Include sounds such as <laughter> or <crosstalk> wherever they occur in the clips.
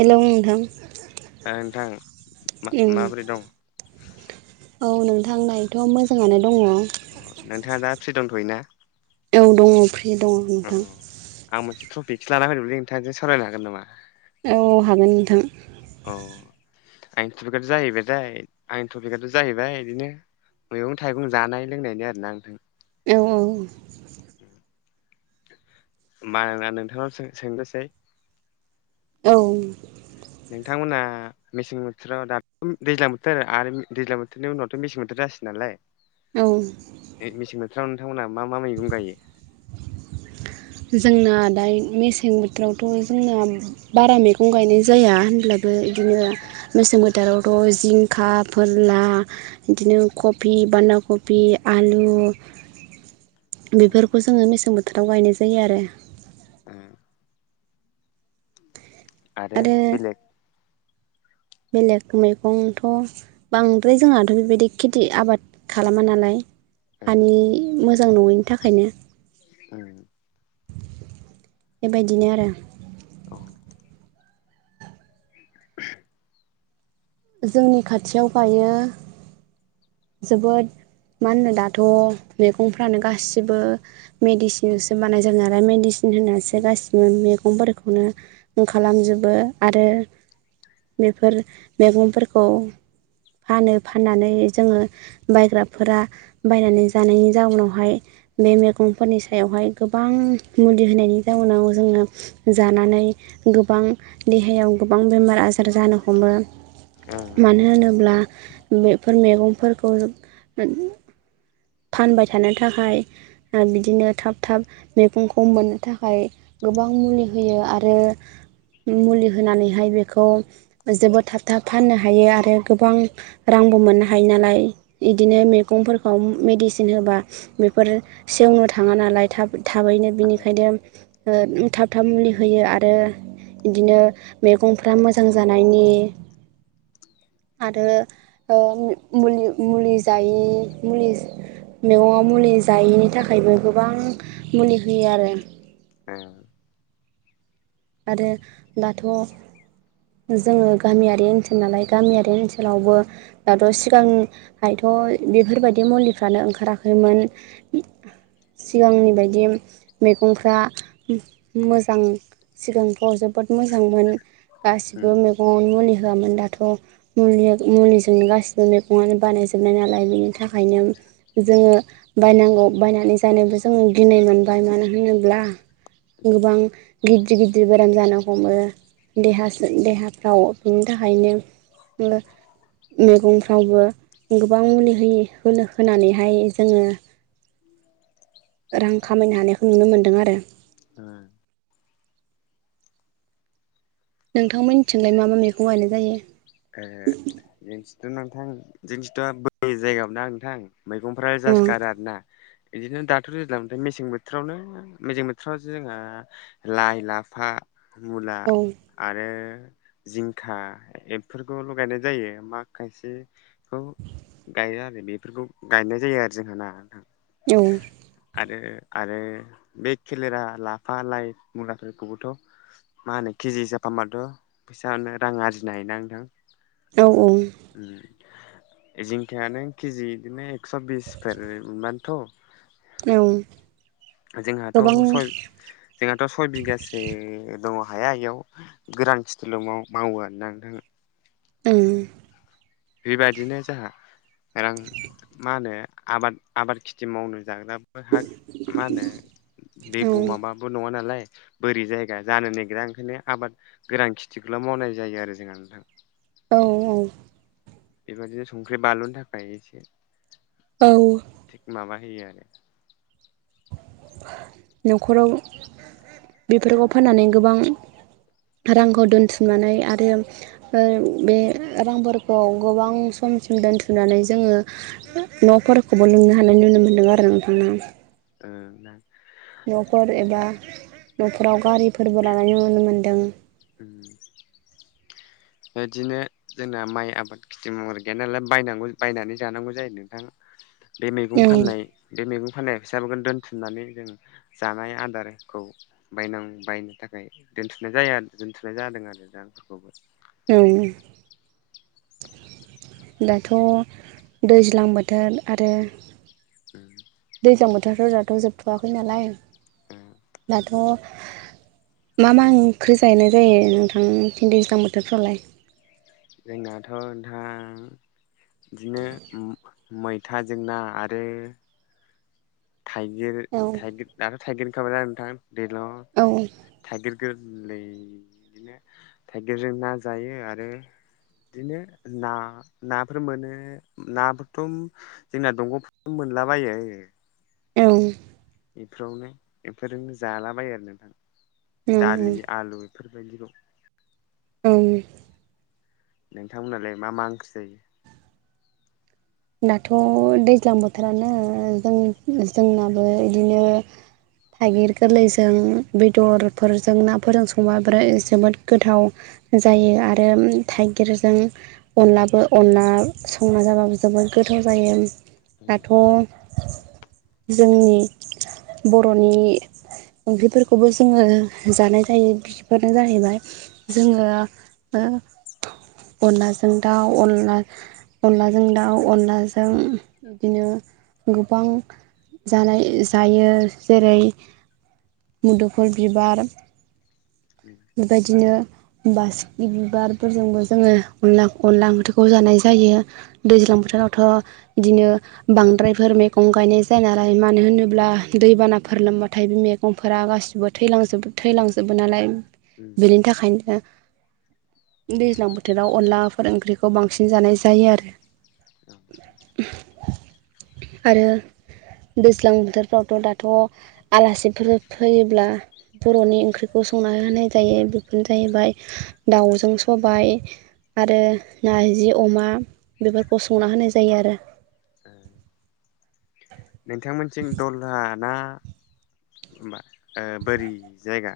Hello नोंथां नोंथां ओं माबोरै दं औ नोंथां दायोथ' मोजाङानो दङ अ नोंथाङा दा फ्रि दंथ'यो ना औ दङ फ्रि दङ नोंथां आं मोनसे टफिकसो लाना फैदोंमोनलै नोंथांजों सावरायनो हागोन नामा औ हागोन नोंथां अ आंनि टपिकआ' जाहैबायथाय आंनि थटपिकआथ' जाहैबाय बिदिनो मैगं थाइगं जानाय लोंनायनि आरो ना नोंथां औ औ माना नोंथांनाव सोंनोसै औ नोंथांमोनहा मेसें बोथोराव दाथ' दैज्लां बोथोर आरो दैज्लां बोथोरनि उनावथ' मेसें बोथोर जासिगोन नालाय <unintelligible> औ मेसें बोथोराव नोंथांमोनहा मा मा मैगं गायो जोंना दा मेसें बोथोरावथ' जोंना बारा मैगं गायनाय जाया होनब्लाबो बिदिनो मोसोम बोथोरावथ' जिं थाखा फोरला बिदिनो कफि बान्दा कफ आलु <inaudible> बेफोरखौ जोङो मेसें बोथोराव गायनाय जायो आरो उम <unintelligible> आरो <unintelligible> बेलेग मैगंथ' बांद्राय जोंहाथ' बेबायदि खिथि आबाद खालामा नालाय हानि मोजां नङैनि थाखायनो उम बेबायदिनो आरो औ <unintelligible> जोंनि खाथियाव गायो जोबोद मा होनो दाथ' मैगंफ्रानो गासिबो मेडिसिनसो बानाय जायो नालाय मेडिसिन होननाासो गासिबो मैगंफोरखौनो खालामजोबो आरो बेफोर मैगंफोरखौ फानो फाननानै जोङो बायग्राफोरा बायनानै जानायनि जाउनावहाय बे मैगंफोरनि सायावहाय गोबां मुलि होनायनि जाउनाव जोङो जानानै गोबां देहायाव गोबां बेमार आजार जानो हमो मानो होनोब्ला बेफोर मैगंफोरखौ फानबाय थानो थाखाय आरो बिदिनो थाब थाब मैगंखौ मोननो थाखाय गोबां मुलि होयो आरो मुलि होनानैहाय बेखौ जोबोद थाब थाब फाननो हायो आरो गोबां रांबो मोननो हायो नालाय इदिनो मैगंफोरखौ मेडिसिन होबा बेफोर सेवनो थाङा नालाय थाब थाबैनो अ बिनिखायनो थाब थाब मुलि होयो आरो बिदिनो मैगंफ्रा मोजां जानायनि आरो ओ मुलि जायै मुलि मैगङाव मुलि जायैनि थाखायबो गोबां मुलि होयो आरो <inaudible> आरो दाथ' जोङो गामियारि ओनसोल नालाय गामियारि ओनसोलावबो दाथ' सिगांहायथ' बेफोरबायदि मुलिफ्रानो ओंखाराखैमोन सिगांनि बायदि मैगंफ्रा मोजां सिगांफ्राव जोबोद मोजांमोन गासिबो मेग ङावनो मुलि होआमोन दाथ' मुलि मुलिजोंनो गासिबो मैगंनो बानायजोबनाय नालाय बेनि थाखायनो जोङो बायनांगौ बायनानै जानोबो जोंङो गिनाय मोनबाय मानो होनोब्ला गोबां गिदिर गिदिर बेराम जानो हमो देहा सो देहाफ्राव बिनि थाखायनो <inaudible> मैगंफ्रावबो गोबां मुलि होयि होनो होनानैहाय जोङो रां खामायनो हानायखौ नुनो मोन्दों आरो। <unintelligible> नोंथांमोननिथिंलाय मा मा मैगं गायनाय जायो? ओ जोंनिथिथ' नोंथां जोंनिथिंथ' बोरि जायगाबोना नोंथां। मैगंफ्रा जासो गारो आरोना। बिदिनो दाथ' दैज्लां बोथोर मेसें बोथोरावनो मेसें बोथोरावसो जोंहा लाइ, लाफा, मुला, औ आरो जिंखा फोरखौल' गायनाय जायो मा खायसेखौ गायो आरो बेफोरखौ गायनाय जायो आरो जोंहा ना नोंथां। <unintelligible> आरो आरो बे खेलेरा लाफा लाइ मुलाफोरखौबोथ' मा होनो केजि हिसाब फानबाथ' फैसानो रां आरजिनो हायोना नोंथां। औ औ। उम। जिंखायानो केजि बिदिनो एकस' बिसफोर मोनबाथ' औ जोंहाथ' गोबां सय जोंहाथ' सय बिगासो दङ' हाया इयाव गोरान खिथिल' माव- मावो आरोना नोंथां। ओं। बेबादिनो जाहा रां मा होनो आबाद आबाद खेथि मावना जाग्राबो हा मा होनो औ दैेब' माबाबो नङा नालाय बोरि जायगा जानो नागिरा ओंखायनो आबाद गोरान खिथिखौल' मावनाय जायो आरो जोंहा नोंथां। औ औ। बेबायदिनो संख्रि बानलुनो थाखाय एसे औ। थिग माबा होयो आरो। न'खराव बेफोरखौ फाननानै गोबां रांखौ दोनथुमनानै आरो ओ बिदिनो बे रांफोरखौ गोबां समसिम दोनथुमनानै जोङो न'फोरखौबो लुनो हानाय नुनो मोन्दों आरो आं। ओ ओं ना। न'फोर एबा न'फोराव गारिफोरबो लानाय नुनो मोन्दों। उम। बेदिनो जोंना माइ आबाद खिथि मावनाय गैया नालाय बायनांगौ बायनानै जानांगौ जायो नोंथां। बे औ मैगं फाननाय बे मैगं फाननाय फैसाफोखौनो दोनथुमनानै जों जानाय आदारखौ बायनां बायनो थाखाय दोनथुमनाय जाया दोनथ'नाय जादों आरो रांफोरखौबो। उम। दाथ' दैज्लां बोथोर आरो उम। दैज्लां बोथोरफोरा दथ' जोबथ'वाखै नालाय। उम। दाथ' मा मा ओंख्रि जाहैनाय जायो नोंथांथिं दैज्लां बोथोरफ्रावलाय? जोंनाथ' नोंथां बिदिनो मै-मैथाजों ना आरो थाइगिर औ थाइगिर दाथ' थाइगिर ओंखारबाना नोंथां दैज्लाङाव। औ औ। थाइगिर गोरलै बिदिनो थाइगिरजों ना जायो आरो बिदिनो ना नाफोर मोनो नाफोरथ' जोंना दंग' <unintelligible> मोनलाबायो औ इफोरावनो इफोरजोंनो जालाबायो आरो नोंथां दालि आलु बेफोरबायदिखौ औ नोंथांमोनालाय मा मा ओंख्रि जायो दाथ' दैज्लां बोथोरानो जों जोंनाबो इदिनो थागिर गोरलैजों बेदरफोरजों नाफोरजों संबा बि जोबोद गोथाव जायो आरो थाइगिरजों अनलाबो अनला संना जाबाबो जोबोद गोथाव जायो दाथ' जोंनि बर'नि ओंख्रिफोरखौबो जोङो जानाय जायो बिफोरनो जाहैबाय जोङो अनलाजों दाव अनला अनलाजों दा व अनलाजों बिदिनो गोबां जानाय जायो जेरै मुदुफल बिबार <unintelligible> बेबायदिनो बासिगि बिबारफोरजोंबो जोङो अनला अनला ओंख्रिखौ जानाय जायो दैज्लां बोथोरावथ' इदिनो बांद्रायफोर मेगं गायनाय जायो नालाय मानो होनोब्ला दैबानाफोर लोमबाथाय बे मे गंफोरा गासिबो थैलांजो थैलांजोबो नालाय बेनि थाखायनो दैज्लां बोथोराव अनलाफोर ओंख्रिखौ बांसिन जानाय जायो आरो आरो दैज्लां बोथोरफ्रावथ' दाथ' आलासिफोर फैयोब्ला बर'नि ओंख्रिखौ संना होनाय जायो बेफोरनो जाहैबाय दाउजों सबाय आरो नारजि अमा बेफोरखौ संना होनाय जायो आरो <unintelligible> नोंथांमोनथिं दलहा ना मा बोरि जायगा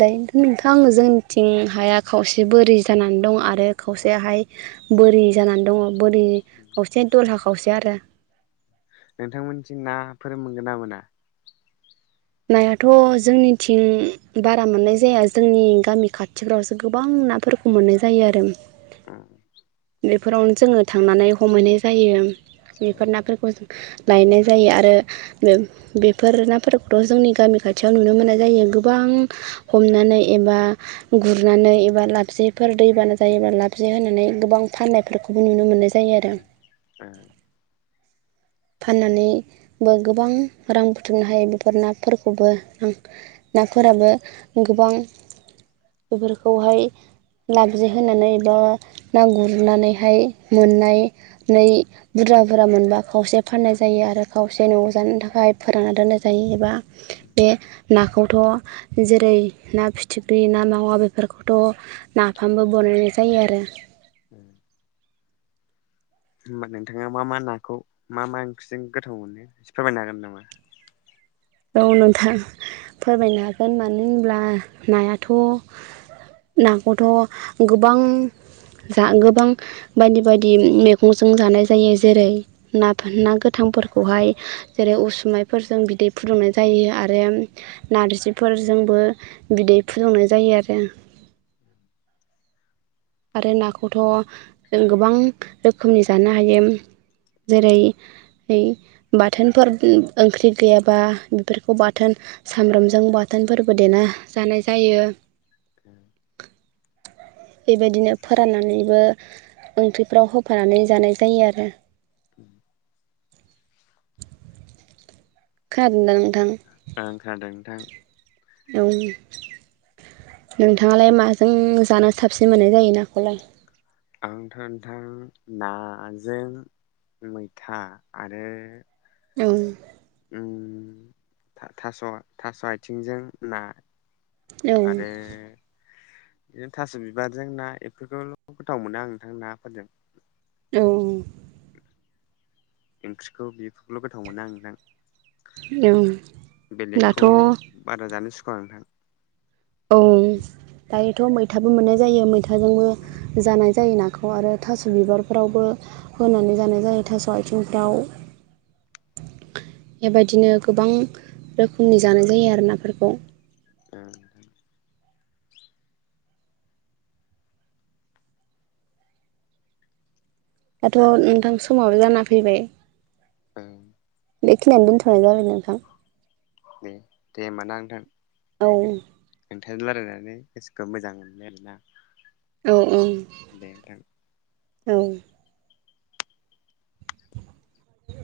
दायोनथ' नोंथां आं जोंनिथिं हाया खावसे बोरि जानानै दं आरो खावसेयाहाय बोरि जानानै दङ बोरि खावसे दलहा खावसे आरो नोंथांमोनथिं नाफोर मोनगोन ना मोना नायाथ' जोंनिथिं बारा मोननाय जाया जोंनि गामि खाथिफ्रावसो गोबां नाफोर मोननाय जायो आरो बेफोरावनो जोङो थांनानै हमहैनाय जायो बेफोर नाफोरखौ जों लायनाय जायो आरो बेफोर नाफोरखौथ' जोंनि गामि खाथियाव नुनो मोननाय जायो गोबां हमनानै एबा गुरनानै एबा लापजेफोर दैबाना जायोबा लापजे होनानै गोबां फाननायफोरखौबो नुनो मोननाय जायो आरो <unintelligible> फाननानैबो गोबां रां बुथुमनो हायो बेफोर नाफोरखौबो आं नाफोराबो गोबां बेफोरखौहाय लाबजे होनानै बा ना गुरनानैहाय मोननाय नै बुरजा बुरजा मोनबा खावसे फाननाय जायो आरो खावसे न'आव जानो थाखाय फोरानना दोननाय जायो एबा बे नाखौथ' जेरै ना फिथिख्रि ना मावा बेफोरखौथ' नाफामबो बनायनाय जायो आरो। <unintelligible> होमबा नोंथाङा मा मा नाखौ मा मा ओंख्रिजों गोथाव मोनो एसे फोरमायनो हागोन नामा? औ नोंथां फोरमायनो हागोन। मानो होनब्ला नायाथ' नाखौथ' गोबां जा गोबां। बायदि बायदि मैगंजों जानाय जायो। जेरै नाफोर ना गोथांफोरखौहाय जेरै उसुमायफोरजों बिदै फुदुंनाय जायो आरो नारजि फोरजोंबो बिदै फुदुंनाय जायो आरो। <inaudible> आरो नाखौथ' जों गोबां रोखोमनि जानो हायो। जेरै है बाथोनफोर उम ओंख्रि गैयाबा बेफोरखौ बाथोन सामब्रामजों बाथोनफोरबो देना जानाय जायो। <inaudible> बेबायदिनो फोराननानैबो ओंख्रिफ्राव होफानानै जानाय जायो आरो। उम खोनादोंदा नोंथां? ओं खोनादों नोंथां। औ नोंथाङालाय माजों जानो साबसिन मोननाय जायो नाखौलाय? आंथ' नोंथां नाजों मैथा आरो औ। थास' थास' आयथिंजों ना। औ आरो। <unintelligible> थास' बिबारजों ना इफोरखौल' गोथाव मोनो आं नोंथां नाफोरजों। औ औ ओंख्रिखौ बेखौल' गोथाव मोनो आं दा। औ दाथ' बेलेगखौ बारा जानोसुखुवा' ओरोना। औ दायोथ' मैथाबो मोननाय जायो। ओं मैथाजोंबो जानाय जायो नाखौ‌। आरो थास' बिबारफ्रावबो होनानै जानाय जायो थास' आथिंफ्राव। ओं बेबायदिनो गोबां रोखोमनि जानाय जायो आरो नाफोरखौ। ओ दाथ' नोंथां समाबो जाना फैबाय। उम बेखिनियावनो दोनथ'नाय जाबाय नोंथां। उम दे दे ओमबा ना नोंथां। औ नोंथांजों रायलायनानै गोसोखौ मोजां मोनबाय आरोना। औ दे नोंथां औ औ।